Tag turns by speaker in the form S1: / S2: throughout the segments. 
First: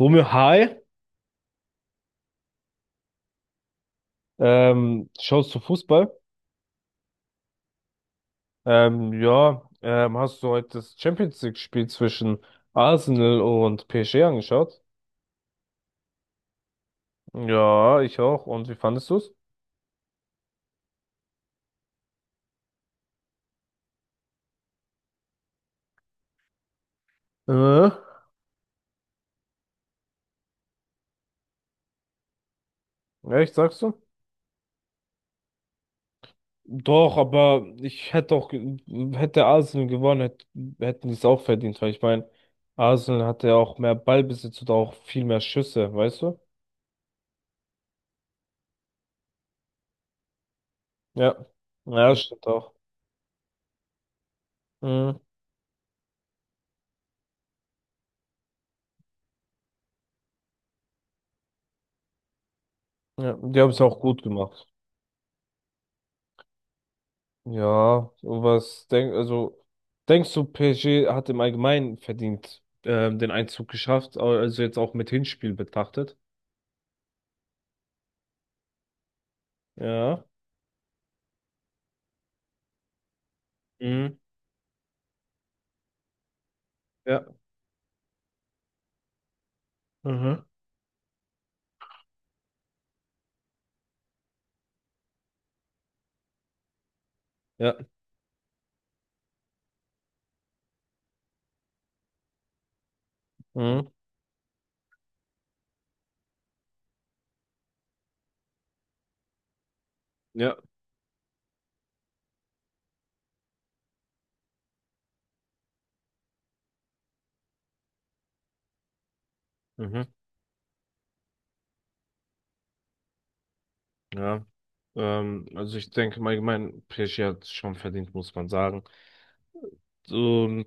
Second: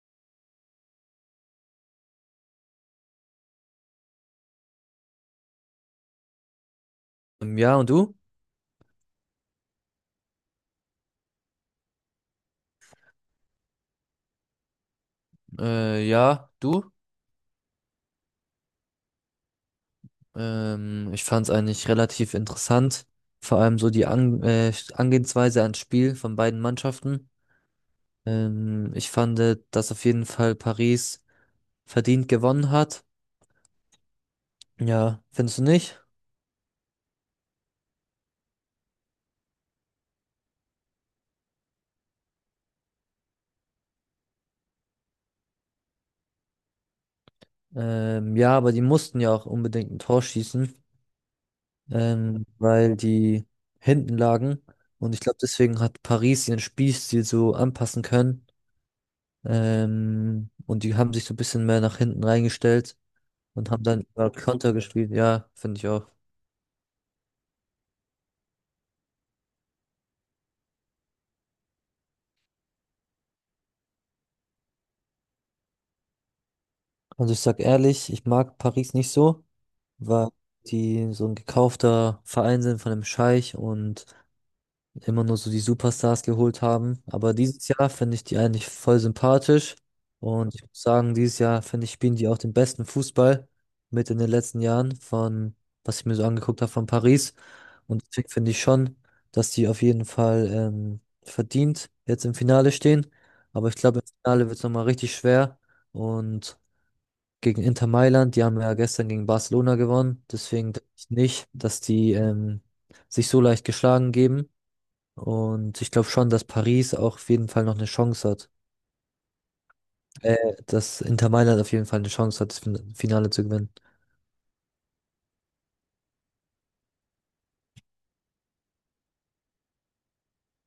S1: Romeo, hi. Schaust du Fußball?
S2: Ja, und du?
S1: Ja, hast du heute das Champions League-Spiel zwischen Arsenal und PSG angeschaut?
S2: Ja, du?
S1: Ja, ich auch. Und wie fandest du's?
S2: Ich fand es eigentlich relativ interessant. Vor allem so die An Angehensweise ans Spiel von beiden Mannschaften.
S1: Äh?
S2: Ich fand, dass auf jeden Fall Paris verdient gewonnen hat.
S1: Echt, sagst du?
S2: Ja, findest du nicht?
S1: Doch, aber ich hätte auch, hätte Arsenal gewonnen, hätten die es auch verdient, weil ich meine, Arsenal hatte ja auch mehr Ballbesitz und auch viel mehr Schüsse, weißt du?
S2: Ja, aber die mussten ja auch unbedingt ein Tor schießen,
S1: Ja. Ja, stimmt auch.
S2: weil die hinten lagen. Und
S1: Mhm.
S2: ich glaube, deswegen hat Paris ihren Spielstil so anpassen können. Und die haben sich so ein bisschen mehr nach hinten reingestellt.
S1: Ja, die haben
S2: Und
S1: es
S2: haben
S1: auch
S2: dann
S1: gut
S2: über
S1: gemacht.
S2: Konter gespielt. Ja, finde ich auch.
S1: Ja, also denkst du, PSG hat im Allgemeinen verdient den Einzug geschafft, also jetzt auch mit Hinspiel betrachtet?
S2: Also ich sag ehrlich, ich mag Paris nicht so,
S1: Ja.
S2: weil die so ein gekaufter Verein sind von einem Scheich und
S1: Mhm.
S2: immer nur so die Superstars geholt haben.
S1: Ja.
S2: Aber dieses Jahr finde ich die eigentlich voll sympathisch.
S1: Mhm.
S2: Und ich muss sagen, dieses Jahr finde ich, spielen die auch den besten Fußball mit in den letzten Jahren von, was ich mir so angeguckt habe von Paris.
S1: Ja.
S2: Und deswegen finde ich schon, dass die auf jeden Fall verdient jetzt im Finale stehen. Aber ich
S1: Mhm.
S2: glaube, im Finale wird es nochmal richtig schwer. Und gegen Inter Mailand, die haben ja gestern gegen Barcelona gewonnen.
S1: Ja.
S2: Deswegen denke ich nicht, dass die sich so leicht geschlagen geben. Und ich glaube schon, dass Paris auch auf jeden Fall noch eine Chance hat.
S1: Mhm.
S2: Äh, Dass Inter Mailand auf jeden Fall eine Chance hat, das Finale zu gewinnen.
S1: Ja. Also ich denke im Allgemeinen, PSG hat es schon verdient, muss man sagen. Und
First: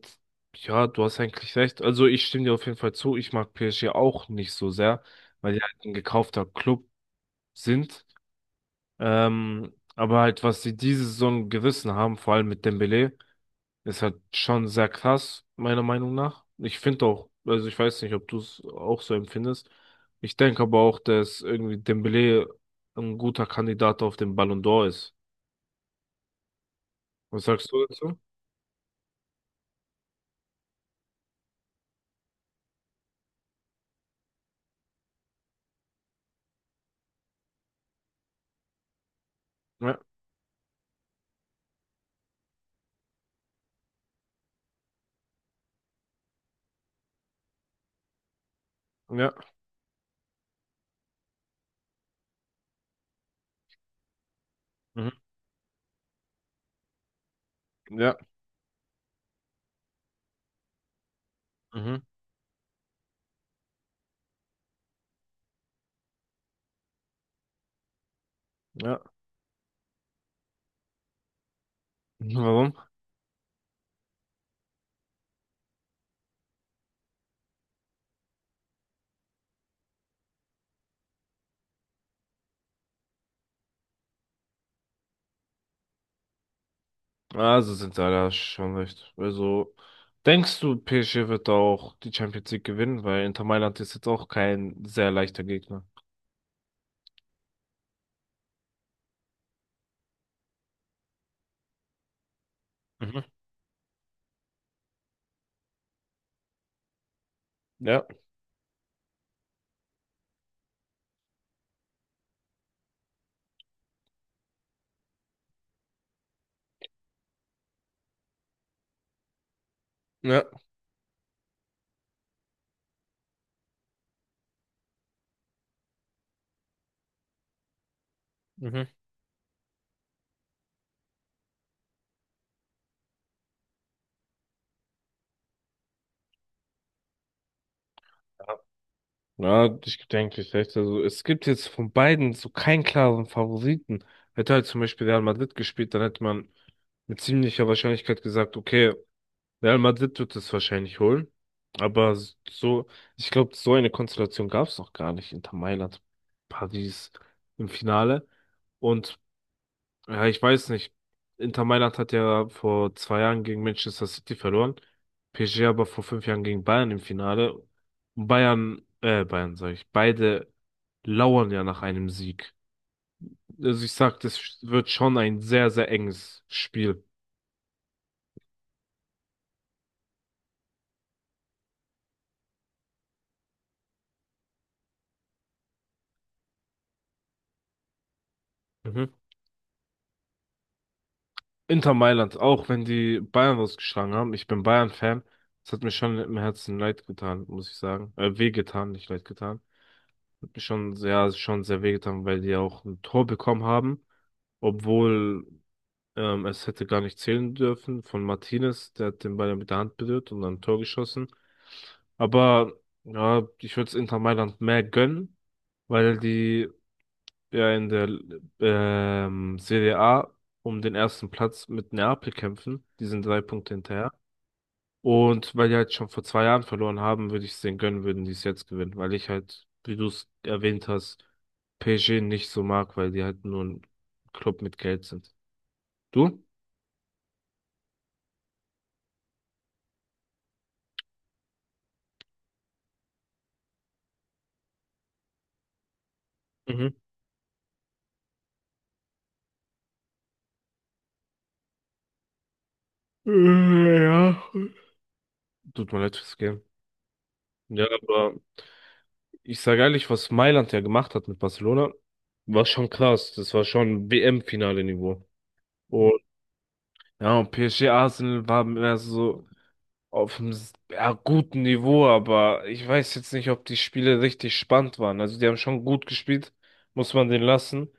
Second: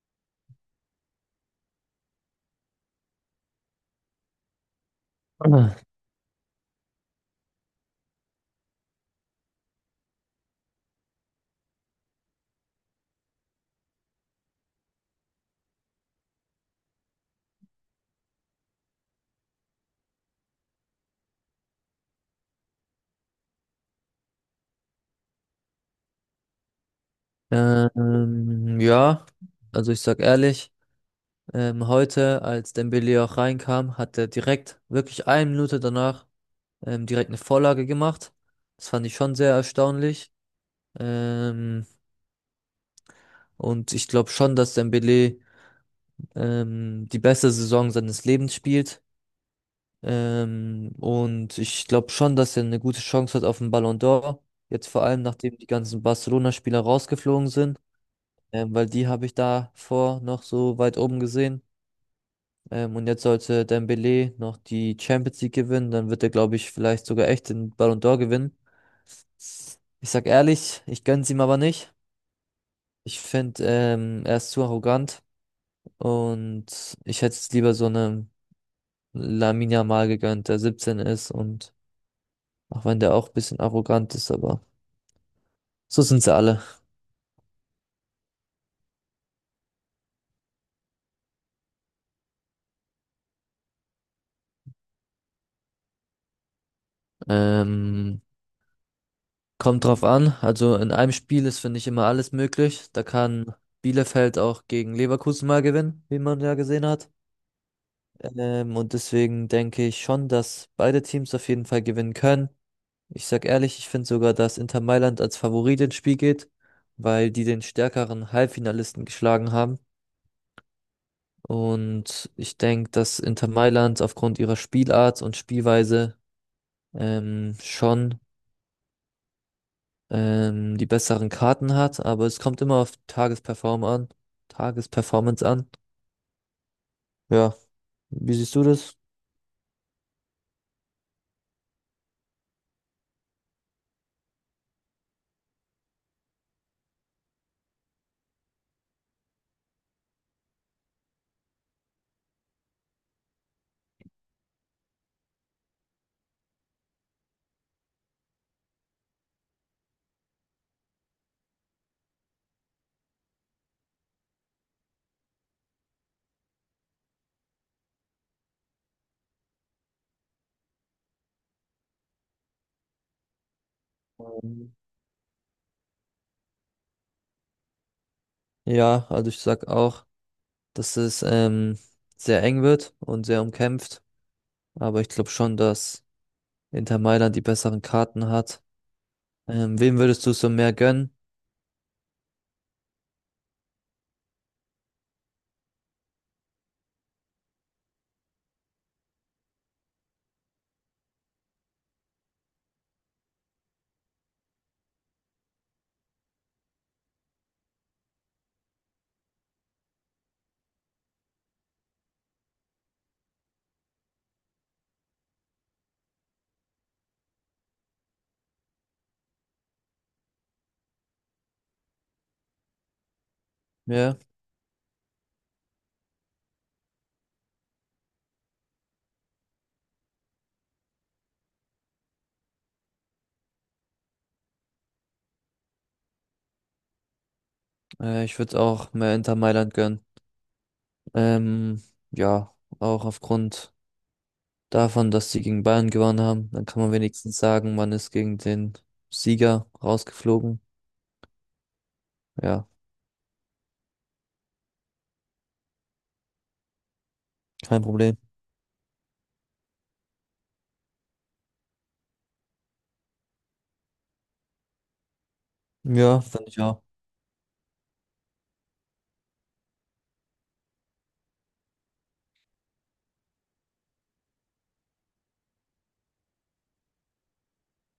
S1: ja, du hast eigentlich recht. Also ich stimme dir auf jeden Fall zu. Ich mag PSG auch nicht so sehr, weil die halt ein gekaufter Club sind. Aber halt, was sie diese Saison gerissen haben, vor allem mit Dembele, ist halt schon sehr krass, meiner Meinung nach. Ich finde auch, also ich weiß nicht, ob du es auch so empfindest. Ich denke aber auch, dass irgendwie Dembele ein guter Kandidat auf den Ballon d'Or ist. Was sagst du
S2: Ah.
S1: dazu?
S2: Ja, also ich sag ehrlich, heute, als Dembele auch reinkam, hat er direkt, wirklich eine Minute danach, direkt eine Vorlage gemacht. Das fand ich schon sehr
S1: Ja,
S2: erstaunlich. Ähm, und ich glaube schon, dass Dembele die beste Saison seines Lebens spielt.
S1: ja,
S2: Und ich glaube schon, dass er eine gute Chance hat auf den Ballon d'Or. Jetzt vor
S1: mhm,
S2: allem, nachdem die ganzen Barcelona-Spieler rausgeflogen sind,
S1: ja,
S2: weil die habe ich davor noch so weit oben gesehen.
S1: mhm,
S2: Und jetzt sollte Dembélé noch die Champions League gewinnen, dann wird er, glaube ich, vielleicht sogar echt den Ballon d'Or gewinnen.
S1: ja.
S2: Ich sag ehrlich, ich gönn's ihm aber nicht.
S1: Warum?
S2: Ich finde, er ist zu arrogant und ich hätte es lieber so einem Lamine Yamal gegönnt, der 17 ist und auch wenn der auch ein bisschen arrogant ist, aber so sind sie alle.
S1: Also sind sie alle schon recht. Also, denkst du, PSG wird auch die Champions League gewinnen? Weil Inter Mailand ist jetzt auch kein sehr leichter Gegner.
S2: Ähm, Kommt drauf an. Also in einem Spiel ist, finde ich, immer alles möglich. Da
S1: Mhm.
S2: kann Bielefeld auch gegen Leverkusen mal gewinnen, wie man ja gesehen hat.
S1: Ja,
S2: Und deswegen denke ich schon, dass beide Teams auf jeden Fall gewinnen können. Ich sag ehrlich, ich finde sogar, dass Inter Mailand als Favorit ins Spiel geht, weil die den stärkeren Halbfinalisten geschlagen haben.
S1: ja.
S2: Und ich denke, dass Inter Mailand aufgrund ihrer Spielart und Spielweise schon
S1: Mhm.
S2: die besseren Karten hat, aber es kommt immer auf Tagesperformance an. Ja, wie siehst du das?
S1: Ja, ich denke, ich recht. Also, es gibt jetzt von beiden so keinen klaren Favoriten. Hätte halt zum Beispiel Real Madrid gespielt, dann hätte man mit ziemlicher Wahrscheinlichkeit gesagt, okay, Real Madrid wird es wahrscheinlich holen. Aber so, ich glaube, so eine Konstellation gab es noch gar nicht. Inter Mailand, Paris im Finale. Und ja, ich weiß nicht. Inter Mailand hat ja vor zwei Jahren gegen Manchester City verloren. PSG aber vor fünf Jahren gegen Bayern im Finale. Und Bayern sage ich, beide lauern ja nach einem Sieg. Also ich sag, das
S2: Ähm,
S1: wird schon ein sehr, sehr enges Spiel.
S2: Ja, also ich sag auch, dass es sehr eng wird und sehr umkämpft, aber ich glaube schon, dass Inter Mailand die besseren Karten hat.
S1: Mhm.
S2: Wem würdest du so mehr gönnen?
S1: Inter Mailand, auch wenn die Bayern rausgeschlagen haben. Ich bin Bayern-Fan. Das hat mir schon im Herzen leid getan, muss ich sagen. Weh getan, nicht leid getan. Schon sehr, schon sehr wehgetan, weil die auch ein Tor bekommen haben, obwohl es hätte gar nicht zählen dürfen von Martinez, der hat den Ball ja mit der Hand berührt und dann ein Tor geschossen. Aber ja, ich würde es Inter Mailand mehr gönnen, weil die ja in der Serie A um den ersten Platz mit Neapel kämpfen. Die sind drei Punkte hinterher.
S2: Ja,
S1: Und weil die halt schon vor zwei Jahren verloren haben, würde ich es denen gönnen, würden die es jetzt gewinnen, weil ich halt, wie du es erwähnt hast, PSG nicht so mag, weil die halt nur ein Club mit Geld sind. Du?
S2: ich würde auch mehr Inter Mailand gönnen. Ähm, ja, auch aufgrund davon, dass sie gegen Bayern gewonnen haben. Dann kann
S1: Mhm.
S2: man wenigstens sagen, man ist gegen den Sieger rausgeflogen. Ja,
S1: Ja. Tut mir leid fürs Game.
S2: kein
S1: Ja,
S2: Problem.
S1: aber ich sage ehrlich, was Mailand ja gemacht hat mit Barcelona, war schon krass. Das war schon WM-Finale-Niveau. Und
S2: Ja, fand ich auch.
S1: ja, und PSG Arsenal war mehr so. Auf einem ja, guten Niveau, aber ich weiß jetzt nicht, ob die Spiele richtig spannend waren. Also die haben schon gut gespielt, muss man den lassen.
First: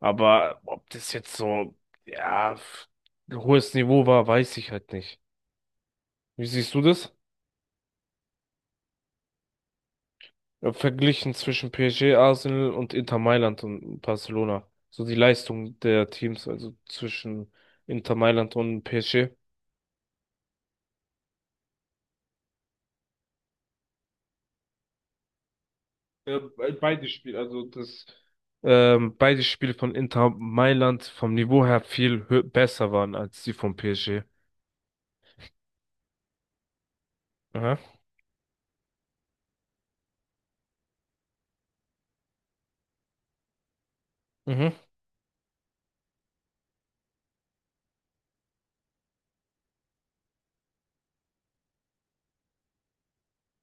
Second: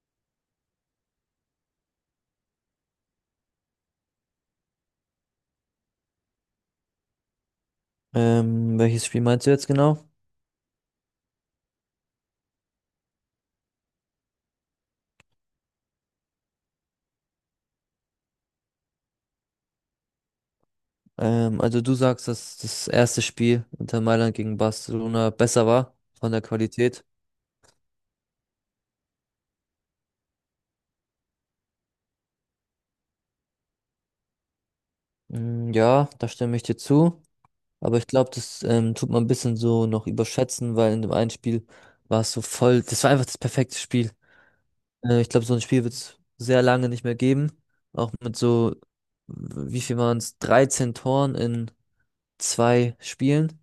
S1: Aber ob das jetzt so, ja, f- ein hohes Niveau war, weiß ich halt nicht. Wie siehst du das?
S2: Welches Spiel meinst du jetzt genau?
S1: Ja, verglichen zwischen PSG, Arsenal und Inter Mailand und Barcelona. So die Leistung der Teams, also zwischen Inter Mailand und PSG.
S2: Also du sagst, dass das erste Spiel Inter Mailand gegen Barcelona besser war von
S1: Ja,
S2: der Qualität.
S1: beide Spiele, beide Spiele von Inter Mailand vom Niveau her viel besser waren als die von PSG.
S2: Mm, ja, da stimme ich dir zu.
S1: Aha.
S2: Aber ich glaube, das tut man ein bisschen so noch überschätzen, weil in dem einen Spiel war es so voll, das war einfach das perfekte Spiel.
S1: Mhm.
S2: Ich glaube, so ein Spiel wird es sehr lange nicht mehr geben. Auch mit so, wie viel waren es? Dreizehn Toren in zwei Spielen.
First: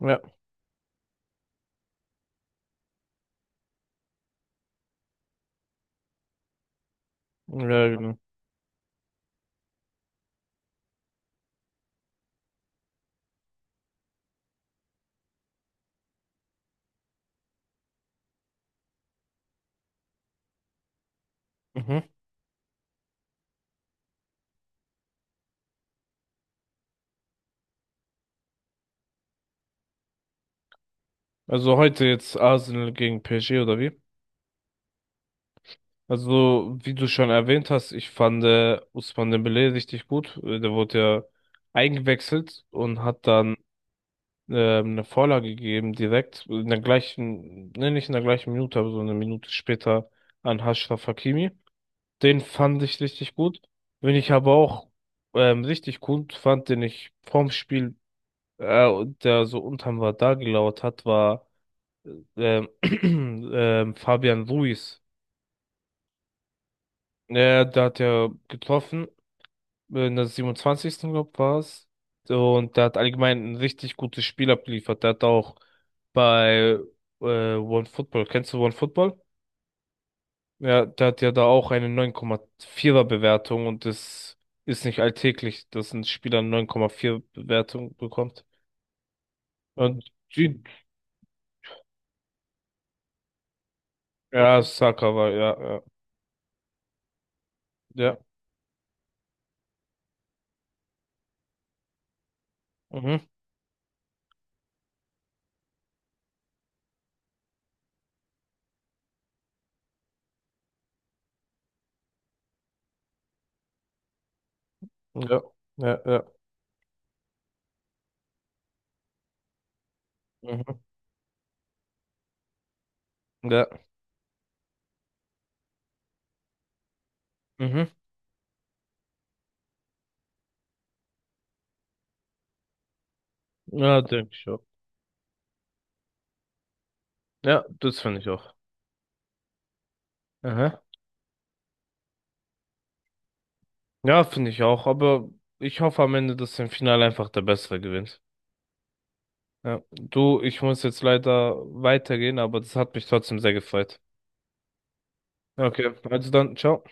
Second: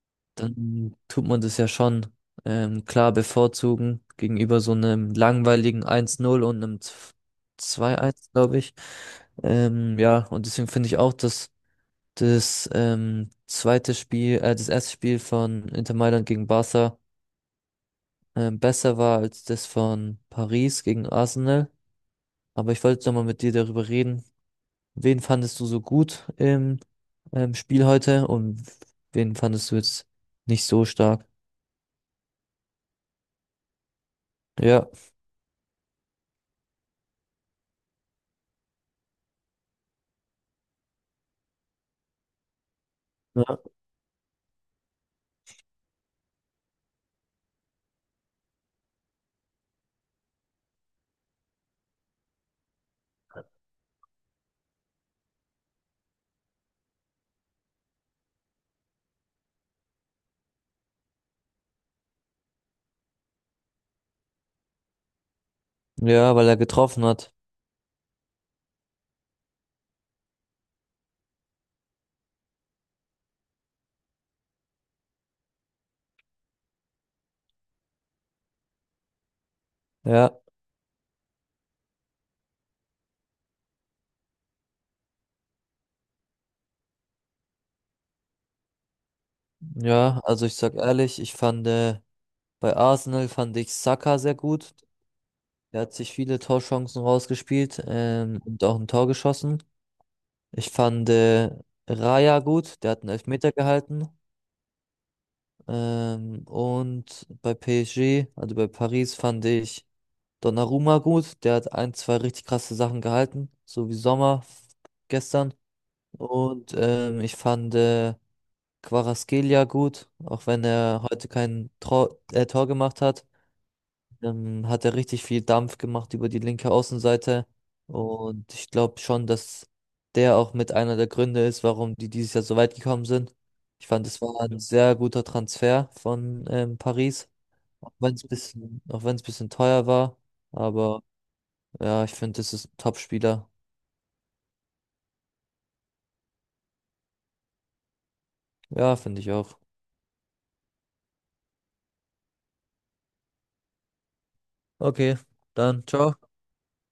S1: Ja.
S2: Dann tut man das ja schon klar bevorzugen gegenüber so einem langweiligen eins null und einem
S1: Ja,
S2: zwei
S1: genau.
S2: eins, glaube ich. Ja, und deswegen finde ich auch, dass das zweite Spiel, das erste Spiel von Inter Mailand gegen Barca besser war als das von Paris gegen Arsenal.
S1: Mhm.
S2: Aber ich wollte nochmal mit dir darüber reden. Wen fandest du so gut im Spiel heute und wen fandest du jetzt nicht so stark?
S1: Also heute jetzt Arsenal gegen PSG oder wie?
S2: Ja,
S1: Also, wie du schon erwähnt hast, ich fand Ousmane Dembélé richtig gut. Der wurde ja eingewechselt und hat dann
S2: ja,
S1: eine Vorlage gegeben direkt in der gleichen, ne, nicht in der gleichen Minute, aber so eine Minute später an Achraf Hakimi. Den fand ich richtig gut. Wenn ich aber auch richtig gut fand, den ich vorm Spiel, und der so unterm Radar gelauert hat, war Fabian Ruiz.
S2: ja, weil er getroffen hat.
S1: Der hat ja getroffen, in der siebenundzwanzigsten glaube war es. Und der hat allgemein ein richtig gutes Spiel abgeliefert. Der hat auch bei One Football, kennst du One Football?
S2: Ja,
S1: Ja, der hat ja da auch eine 9,4er Bewertung und das ist nicht alltäglich, dass ein Spieler eine 9,4 Bewertung bekommt. Und
S2: ja, also ich
S1: G-
S2: sag ehrlich, ich fand bei Arsenal fand ich Saka sehr
S1: ja,
S2: gut.
S1: Saka war, ja,
S2: Er
S1: ja,
S2: hat sich viele Torchancen rausgespielt,
S1: ja,
S2: und auch ein Tor geschossen. Ich fand Raya gut, der hat einen
S1: mhm,
S2: Elfmeter gehalten. Und bei PSG, also bei Paris, fand ich Donnarumma gut, der hat ein, zwei richtig krasse Sachen gehalten, so wie Sommer
S1: ja,
S2: gestern.
S1: ja, ja,
S2: Und ich fand Kvaratskhelia gut, auch wenn
S1: mhm,
S2: er heute kein Tor, Tor gemacht hat,
S1: ja,
S2: hat er richtig viel Dampf gemacht über die linke Außenseite.
S1: mhm,
S2: Und ich glaube schon, dass der auch mit einer der Gründe ist, warum die dieses Jahr so weit gekommen sind. Ich
S1: ja,
S2: fand, es
S1: denke
S2: war
S1: ich
S2: ein
S1: auch.
S2: sehr guter Transfer von Paris,
S1: Ja, das finde ich auch.
S2: auch wenn es bisschen teuer war,
S1: Aha.
S2: aber ja, ich finde, das ist ein Top-Spieler.
S1: Ja, finde ich auch, aber ich hoffe am Ende, dass im Finale einfach der Bessere gewinnt.
S2: Ja, finde ich auch.
S1: Ja, du, ich muss jetzt leider weitergehen, aber das hat mich trotzdem sehr gefreut.
S2: Okay,
S1: Okay,
S2: dann ciao.
S1: also dann, ciao.